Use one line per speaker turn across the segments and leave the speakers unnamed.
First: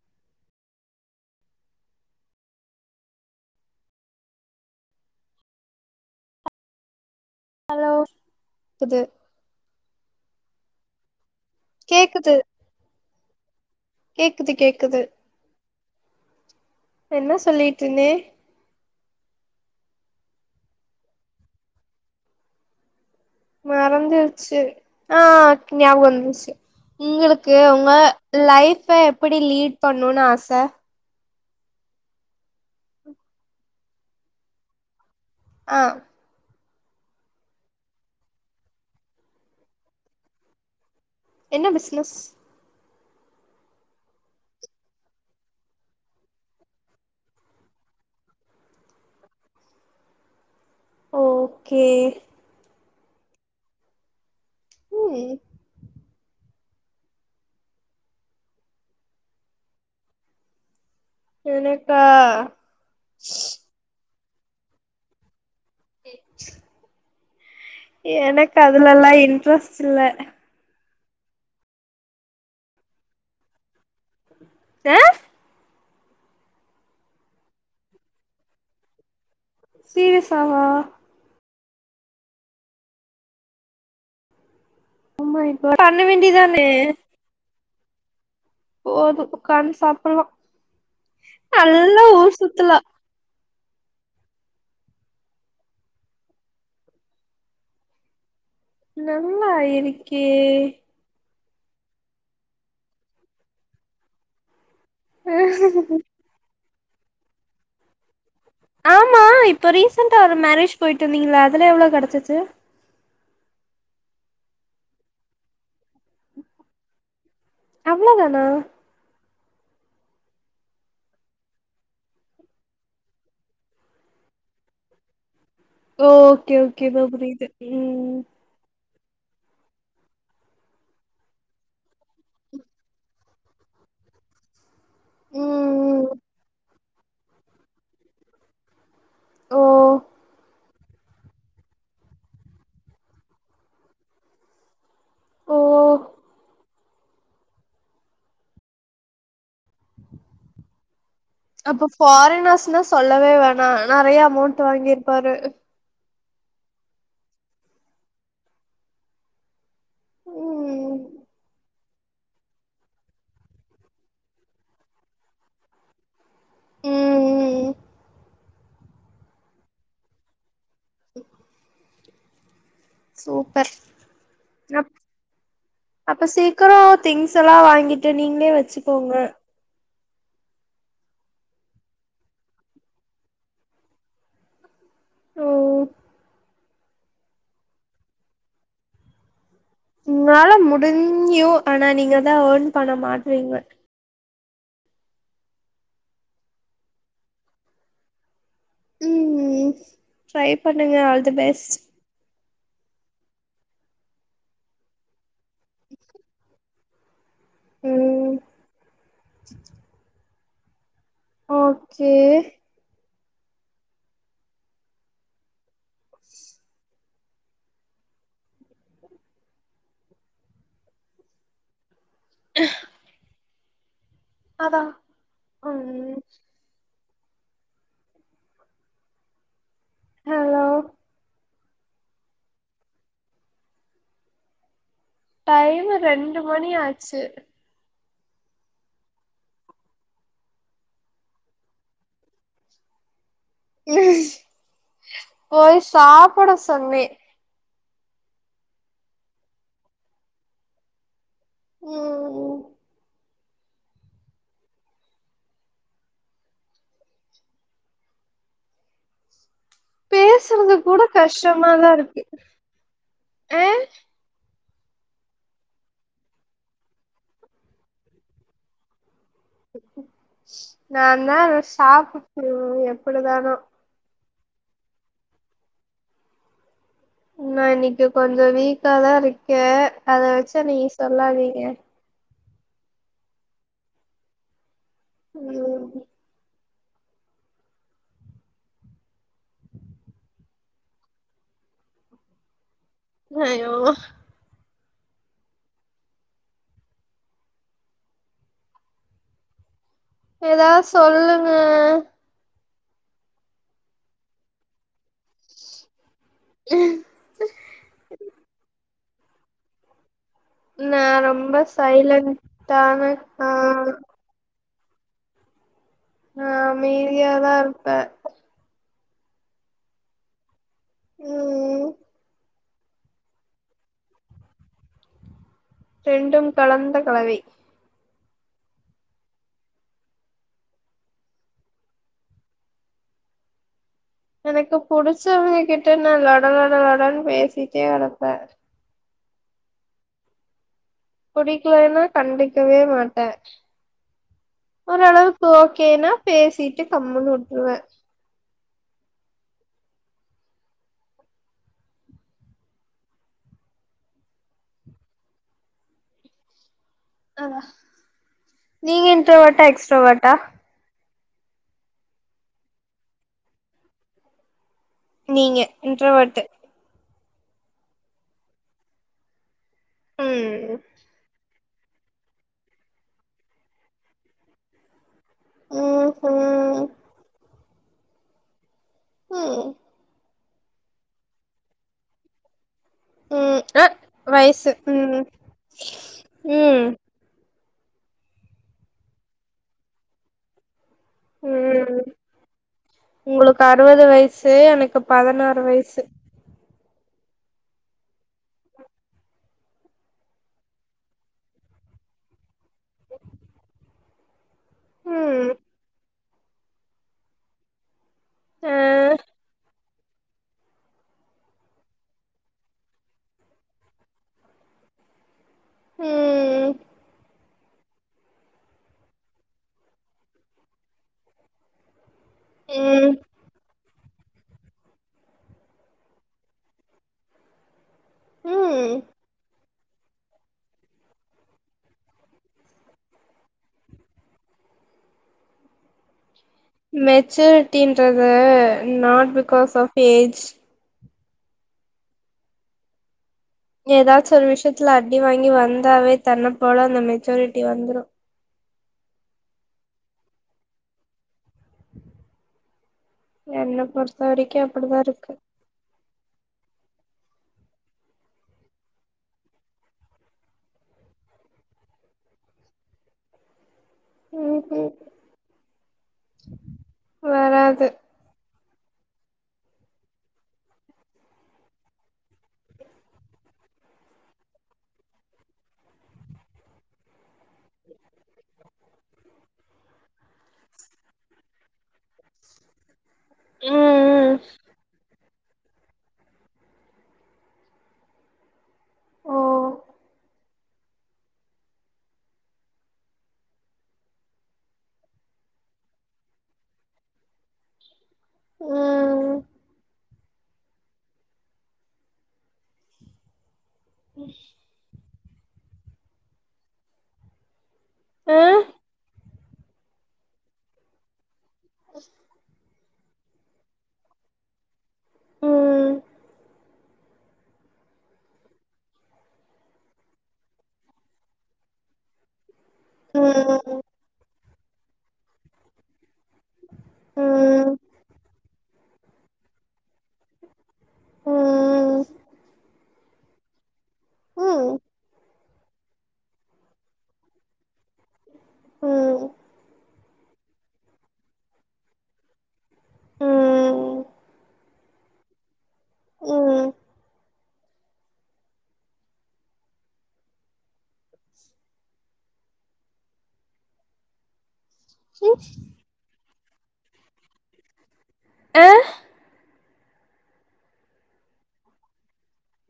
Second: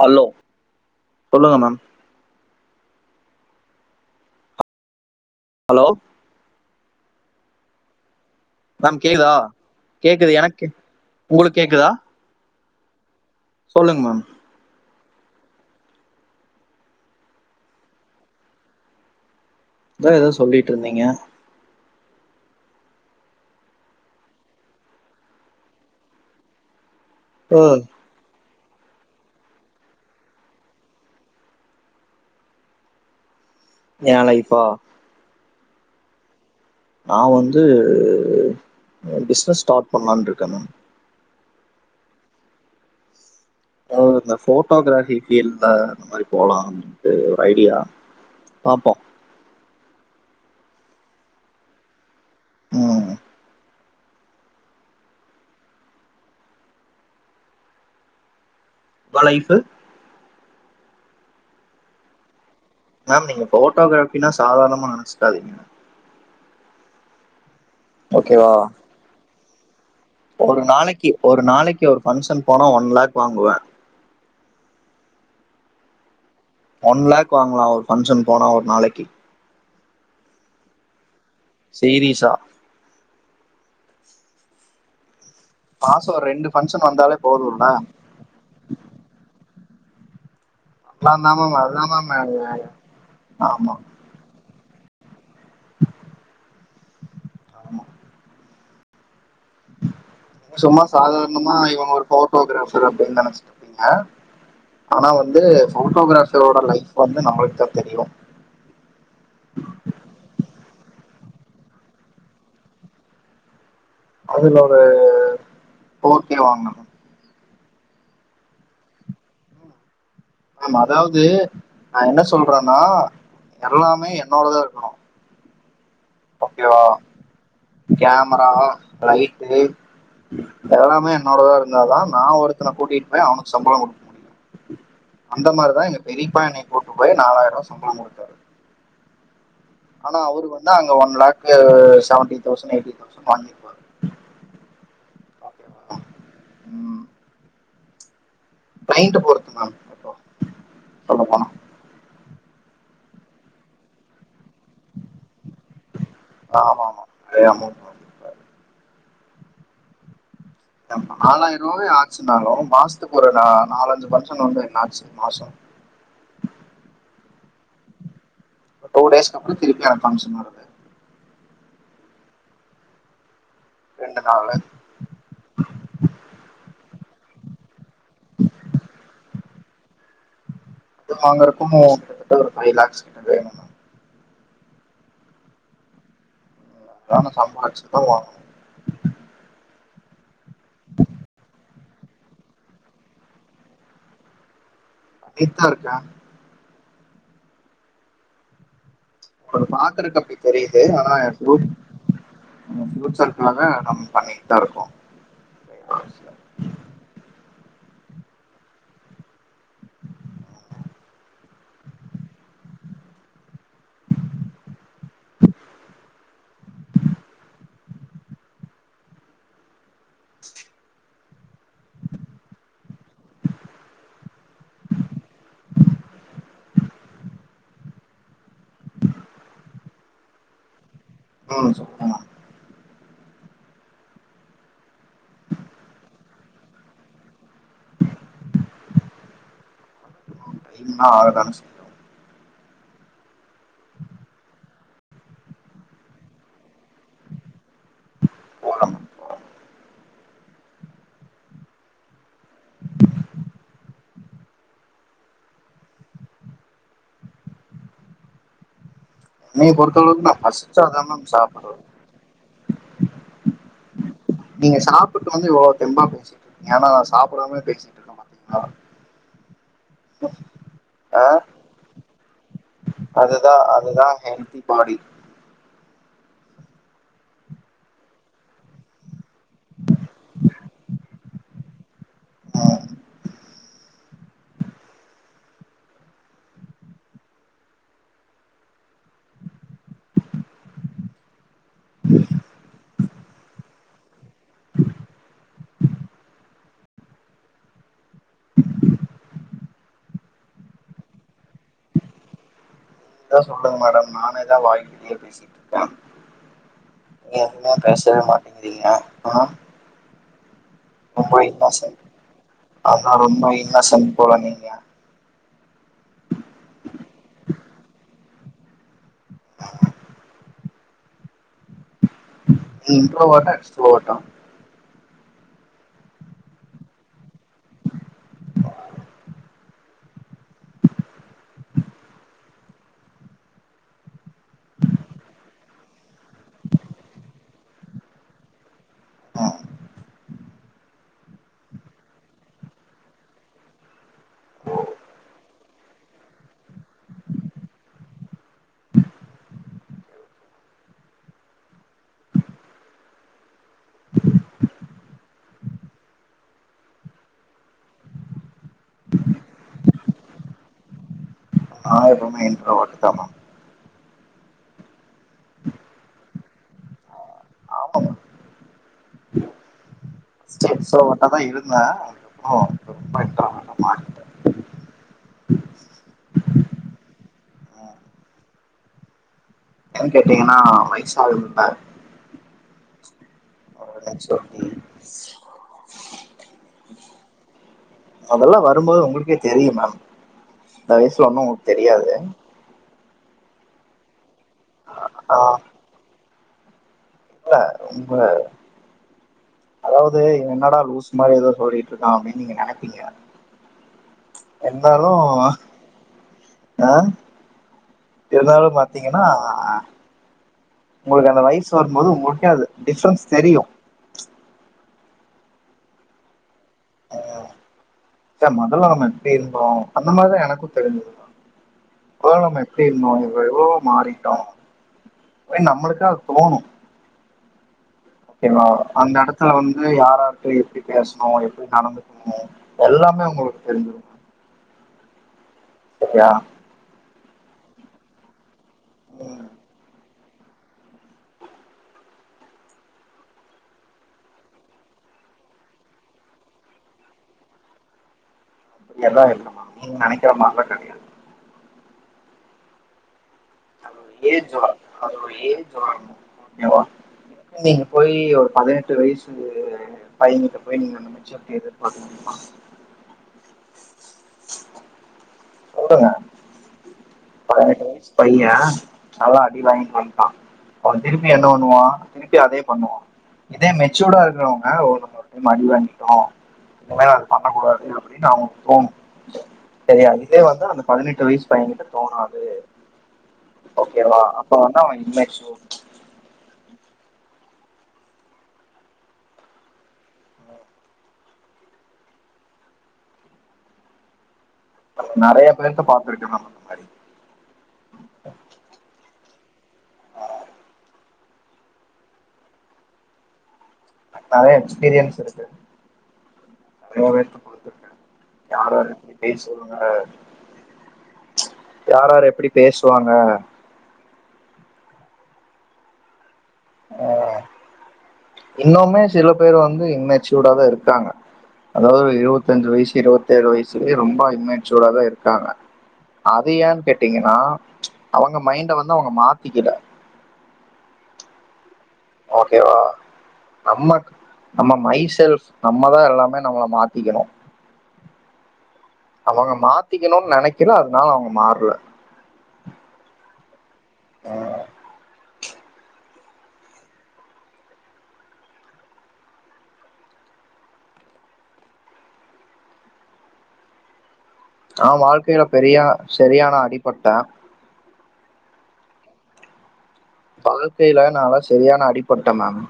Hello சொல்லுங்க ma'am hello
hello
ma'am
குது
கேக்குதா கேக்குது எனக்கு உங்களுக்கு கேக்குதா
கேக்குது
சொல்லுங்க மேம்
கேக்குது கேக்குது என்ன சொல்லிட்டு இருந்தே
அதான் ஏதாவ சொல்லிட்டு இருந்தீங்க
மறந்துருச்சு ஆஹ் ஞாப வந்தச்சு உங்களுக்கு
ஓ
உங்க லைஃப் எப்படி லீட் பண்ணும்னு ஆசை
நளை இப்போ
ஆஹ்
நான் வந்து பிசனஸ் ஸ்டார்ட் பண்ணலான்னு இருக்கேன் மேம்
என்ன பிசினஸ்
இந்த போட்டோகிராஃபி ஃபீல்டல இந்த மாரி போலாம்ட்டு ஒரு ஐடியா பாப்போம்
ஓகே
ஹ்ம்
உம்
வளையுது
எனக்கா
மேம் நீங்க போட்டோகிராபினா சாதாரணமா நினைச்சுக்காதீங்க ஓகேவா
எனக்கு அதுல எல்லாம் இன்ட்ரெஸ்ட் இல்ல
ஒரு நாளைக்கு ஒரு நாளைக்கு ஒரு பங்க்ஷன் போனா ஒன் லேக் வாங்குவேன்
ஏஹ.
ஒன் லேக் வாங்கலாம் ஒரு பங்க்ஷன் போனா ஒரு நாளைக்கு
சீரியஸாவா
சீரியஸா
ஓ மை காட் பண்ண
மாசம் ஒரு ரெண்டு
வேண்டியதானே
பஃபங்க்ஷன் வந்தாலே போதும்ல
போது உட்கார்ந்து சாப்பிடுலாம்
ஆஹ ஆாமமா ஆாமமா ஆமா ஆமா.
நல்லா இருக்கே
இவன் ஒரு போட்டோகிராஃபர் அப்படின்னு நினைச்சிட்டு இருப்பீங்க ஆனா வந்து போட்டோகிராபரோட லைஃப் வந்து நம்மளுக்குதான் தெரியும்
ஆமா இப்போ ரீசெண்டா ஒரு மேரேஜ் போயிட்டு இருந்தீங்களா அதுல எவ்வளோ கிடைச்சு
அதுல ஒரு போர் கே வாங்க
அவ்வளோ தானா
ஆமா அதாவது நான் என்ன சொல்றேனா எல்லாமே என்னோடதான் இருக்கணும்
ஓகே
ஓகேவா
ஓகே இப்ப புரியுது ம்
கேமரா லைட்டு எல்லாமே என்னோடதான் இருந்தாதான் நான் ஒருத்தனை கூட்டிட்டு போய் அவனுக்கு சம்பளம் கொடுக்க முடியும்
[unintelligible]
அந்த மாதிரிதான் எங்க
ம்
பெரியப்பா என்னை போட்டு போய் நாலாயிரம் ரூபாய் சம்பளம் கொடுத்தாரு
ஓ
ஆனா அவரு வந்து அங்க one lakh seventy thousand eighty thousand வாங்கி இருப்பார்
ஓ.
கிளையன்ட் போறது மாம் [unintelligible]
அப்ப பாரினர்ஸ்னா சொல்லவே வேணாம் நிறைய அமவுண்ட் வாங்கிருப்பாரு
ஆமா ஆமாமா.
ம்
[unintelligible] [unintelligible] மாசத்துக்கு ஒரு நாலஞ்சு பங்க்ஷன் வந்து என்ன ஆச்சு மாசம்
உம் உம்.
ஒரு டூ டேஸ்க அப்புறம் திருப்பி பங்க்ஷன் வருது
உஹ. சூப்பர்
ரெண்டு நாள்
அ அப்ப சீக்கிரம் திங்ஸ் எல்லாம் வாங்கிட்டு நீங்களே வச்சுக்கோங்க
வாங்க இருக்க கிட்டத்தட்ட ஒரு ஃபைவ் லாக்ஸ் கிட்ட வேணும்
ம்
அதான சம்பாதிச்சுதான் வாங்கணும்.
உங்களால முடிஞ்சும் ஆனா நீங்க தான் ஏர்ன் பண்ண மாட்டறீங்க
பண்ணிட்டு தான் இருக்க
ம்
உங்களுக்கு பாக்குறதுக்கு அப்படி
ட்ரை
தெரியுது
பண்ணுங்க
ஆனா
ஆல் தி
என்
பெஸ்ட்
[unintelligible] பியூச்சர்கக்காக நம்ம பண்ணிட்டு தான் இருக்கோம்
உம். ஓகே. [unintelligible] அதான் உஹம். ஹலோ.
ஹ சொல்லுங்கம்மா
டைம் ரெண்டு மணி ஆச்சு
இன்னா ஆறுதானு சொல்ல
உம் போய் சாப்பிட சொன்னே
போற
ஹம்.
என்னைய பொறுத்தளவுக்கு நா
பேசுறது
பசிச்சா
கூட
தா மேம் சாப்புடுவே
கஷ்டமாதான் இருக்கு ஹம்
நீங்க சாப்புட்டு வந்து இவ்ளோ தெம்பா பேசிட்டுருக்கீங்க ஏனா சாப்படாம பேசிட்டுருக்கோ பாத்தீங்ளா
நான் தா சாப்புட்டு எப்பிடிதானோ
தி பாடி
நா இன்னிக்கு கொஞ்சோ வீக்காதாருக்கே அத வெச்சு நீ சொல்லாதீங்க
ஆ
ம் ஹயோ ஏதா சொல்லுங்க
நீங்கதா சொல்லுங்க மேடம் நானேதா வாய்கிலிய பேசிட்ருக்கே எதுமே பேசவே மாட்டிங்கிறீங்க ஆ
நா
ரொம்ப இன்னசன்ட்
சைலன்டான
அத்தா ரொம்ப
ஆ
இன்னசன்ட் போல நீங்க
நா அமைதியாதாருப்பே
ஆ
ம் ம்
நீ இன்ரோ வோட்டா எக்ஸ்ட்ரோ வோட்டா
ரெண்டும் கலந்த கலவை எனக்கு புடிச்சவ்ங்ககிட்ட நா லொடலொடலொடன் பேசிட்டே கெடப்பே.
ம்
புடிக்லேனா கண்டுக்கவே மாட்டே. ஓரளவுக் ஓக்கேனா பேசிட்டு கம்முன்னு உட்ருவ. அவா நீங்க இன்ட்ராவோட்டா, எக்ஸ்ட்ரோவோட்டா?
நாங்க எப்போவுமே இன்ட்ரோவோட்டுதான
நீங்க இன்ட்ரோவட்டு
ஆமாங்க ஃபஸ்டு
ம்
எக்ஸ்ட்ரோவோர்ட்டாதா இருந் த இப்போ [inaudible] நா மாறிட்ட
ம் ஹும்
ஆ
ம்
ஏன் கேட்டீங்கனா வய்சாகுதுல்ல.
ம் அ
சொல்லி
வய்சு ம் ம்
அதல்லா வரும்போது உங்களுக்கே தெரியும் மேம். இந்த வயசுல ஒன்னு உங்களுக் தெரியாது.
உங்குளுக்கு அறுவது வய்சு எனக்கு பதனாறு வய்சு
ல்ல உண்ம அதாவ்து என்னடா லூசு மாரி எதோ சொல்லிக்ட்ருக்கா அப்டின் நீங்க நெனப்பீங்க. எந்தாலு
ம்
ஆ இருந்தாலு
ஆ
பாத்தீங்கன்னா உங்களுக்கு அந்த வய்சு வரும்போது உங்ளுக்கே அது டிஃப்ரன்ஸ் தெரியு
ம்
ஆ ச மொதல்ல நம்ம எப்டி இருந்தோ அந்த மாரிதா எனக்கு தெரிஞ்சுக்கனு. கொள நம்ம
ம்
எப்டிருந்தோ இப்ப எவ்ளோவோ மாறி டோ வென் நம்மளுக்கு அது தோணு கேங்ளா
ம்
அந்த எடத்துல வந் து யாரார்ட்ட எப்டி பேசணு எப்டி நடந்துக்குணு எல்லாமே உங்குளுக்கு தெரிஞ்சுரு [unintelligible]
மெச்சூர்ட்டின்றது நாட்
ம்
பிகாஸ் ஆஃப் ஏஜ் எதாச்சு ஒரு விஷயத்துல அடி வாங்கி வந்தாவே தன்ன போல அந்த மெச்சோரிட்டி வந்துரு
அப்டியல்லா இல்லம்மா நீங்க நெனைக்குற மாரிலா கெடையாது.
என்ன
அது ஒரு
பொறுத்த
ஏஜ்
வரைக்கு
வா
அப்டிதா
அது
இருக்கு
ஒரு ஏஜ் வரணு ஓகே வா நீங்க போய் ஒரு பதினெட்டு வயசு பையங்கிட்ட போய் நீங்க அந்த மெச்சூரிட்டி எதிர்பார்க்க முடியுமா?
ம்ஹும்
பதுனெட்டு வயசு பைய நல்லா அடி வாங்கிட்டு வந்ட்டா அவன் திருப்பி என்ன பண்ணுவா திருப்பி அதே பண்ணுவா இதே மெச்சூர்டா இருக்குறவங்க ஒரு டைம் அடி வாங்கிட்டோ இனிமேல அது பண்ணக் கூடாது அப்புடின்னு அவனுக்கு தோணு செரியா இதே வந்து அந்த பதினெட்டு வயசு பயங்கிட்ட தோணாது ஓகேவா
ம் ம்
அப்ப வந்து அவன் இம்மெச்சூர்
ஓ
நம்ம நெறைய பேருக்கு பாத்துருக்க நம்ம இந்த மாரி
ம்
நெறைய எக்ஸ்பீரியன்ஸ் இருக்கு நெறைய பேத்து குடுத்துருக்கே
ஆ
யாரார் எப்டி பேசுவாங்க யாரார் எப்படி பேசு சுவாங்க
ம் [inaudible]
இன்னமுமே சில பேர் வந்து இம்மெச்சூடாதா இருக்காங்க அதாவது இருவது தஞ்சு வயசு
ம்
இருவத்தேழு வயசுலயே ரொம்ப இம்மெச்சூடாதா இருக்காங்க அது ஏன்னு கேட்டீங்கன்னா
ம்
அவுங்க மைண்ட வந்து அவுங்க மாத்திக்கில
ம் ம்
ஓகேவா நம்மக் நம்ம
ம்
மைசெல்ப் நம்மதா எல்லாமே நம்மள மாத்திக்கணு
ம்
அவங்க மாத் திக்கனுன்னு நெனைக்கல அதுனால அவுங்க மாறல
ம்
ஆ
ம்
ஆ வாழ்க்கையில பெரியா செரியானா அடிப்பட்டே
ஆ
வாழ்க்கையில நால செரியான அடிப்பட்டே நானு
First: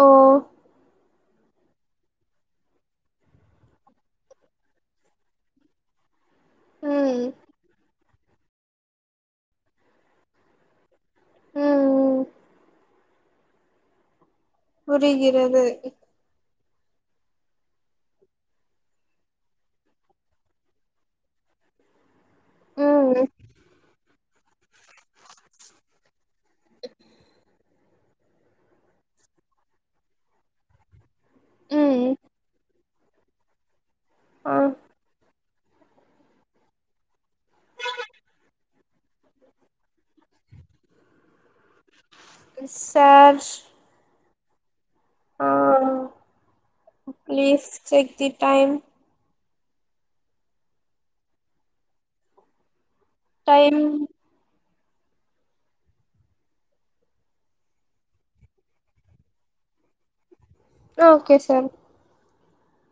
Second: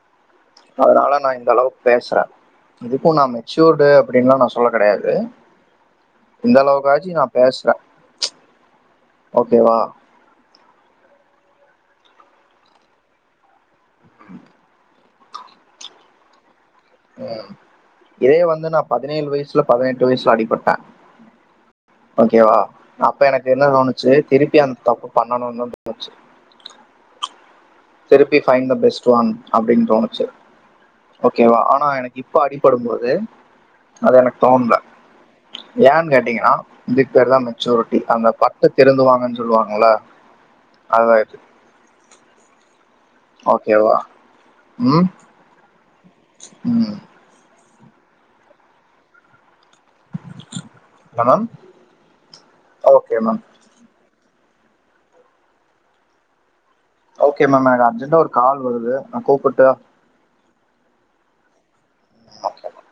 ஓ ஓ
அதுனால நா இந்த அளவுக்கு பேசுறே இப்போ நா மெச்சூர்டு அப்டின்லா நா சொல்ல கெடையாது இந்த அளவுக்காச்சி நா
ம்
பேசுறே ஓகேவா
ம் ம்
அம்
புரிகிறது
ம் இதே வந்து நா பதினேழு வயசுல பதினெட்டு வயசுல அடிப்பட்டே
[inaudible]
ஓகேவா
ம்
அப்ப எனக்கு என்ன தோணுச்சு திருப்பி அந்த தப்பு பண்ணணுந்தா தோணுச்சு திருப்பி பைண்ட் த பெஸ்ட் ஒன் அப்டின்னு தோணுச்சு ஓகேவா ஆனா
ம்
எனக்கு இப்ப அடிபடும்போது அது எனக்கு
ஆ
தோண்ல ஏன்னு கேட்டீங்கன்னா இதுக்கு பேருதா மெச்சூரிட்டி அந்த பட்டு திறந்துவாங்கன்னு சொல்லுவாங்கல்ல அதா இது
சார்
ஓகேவா ம்
ஆ
ம்
செக்தி time
madam
time
okay ma'am எனக்கு அர்ஜெண்டா ஒரு கால் வருது நா கூப்டட்டா
ஆ ஓகே சார்
ஓகே மேம்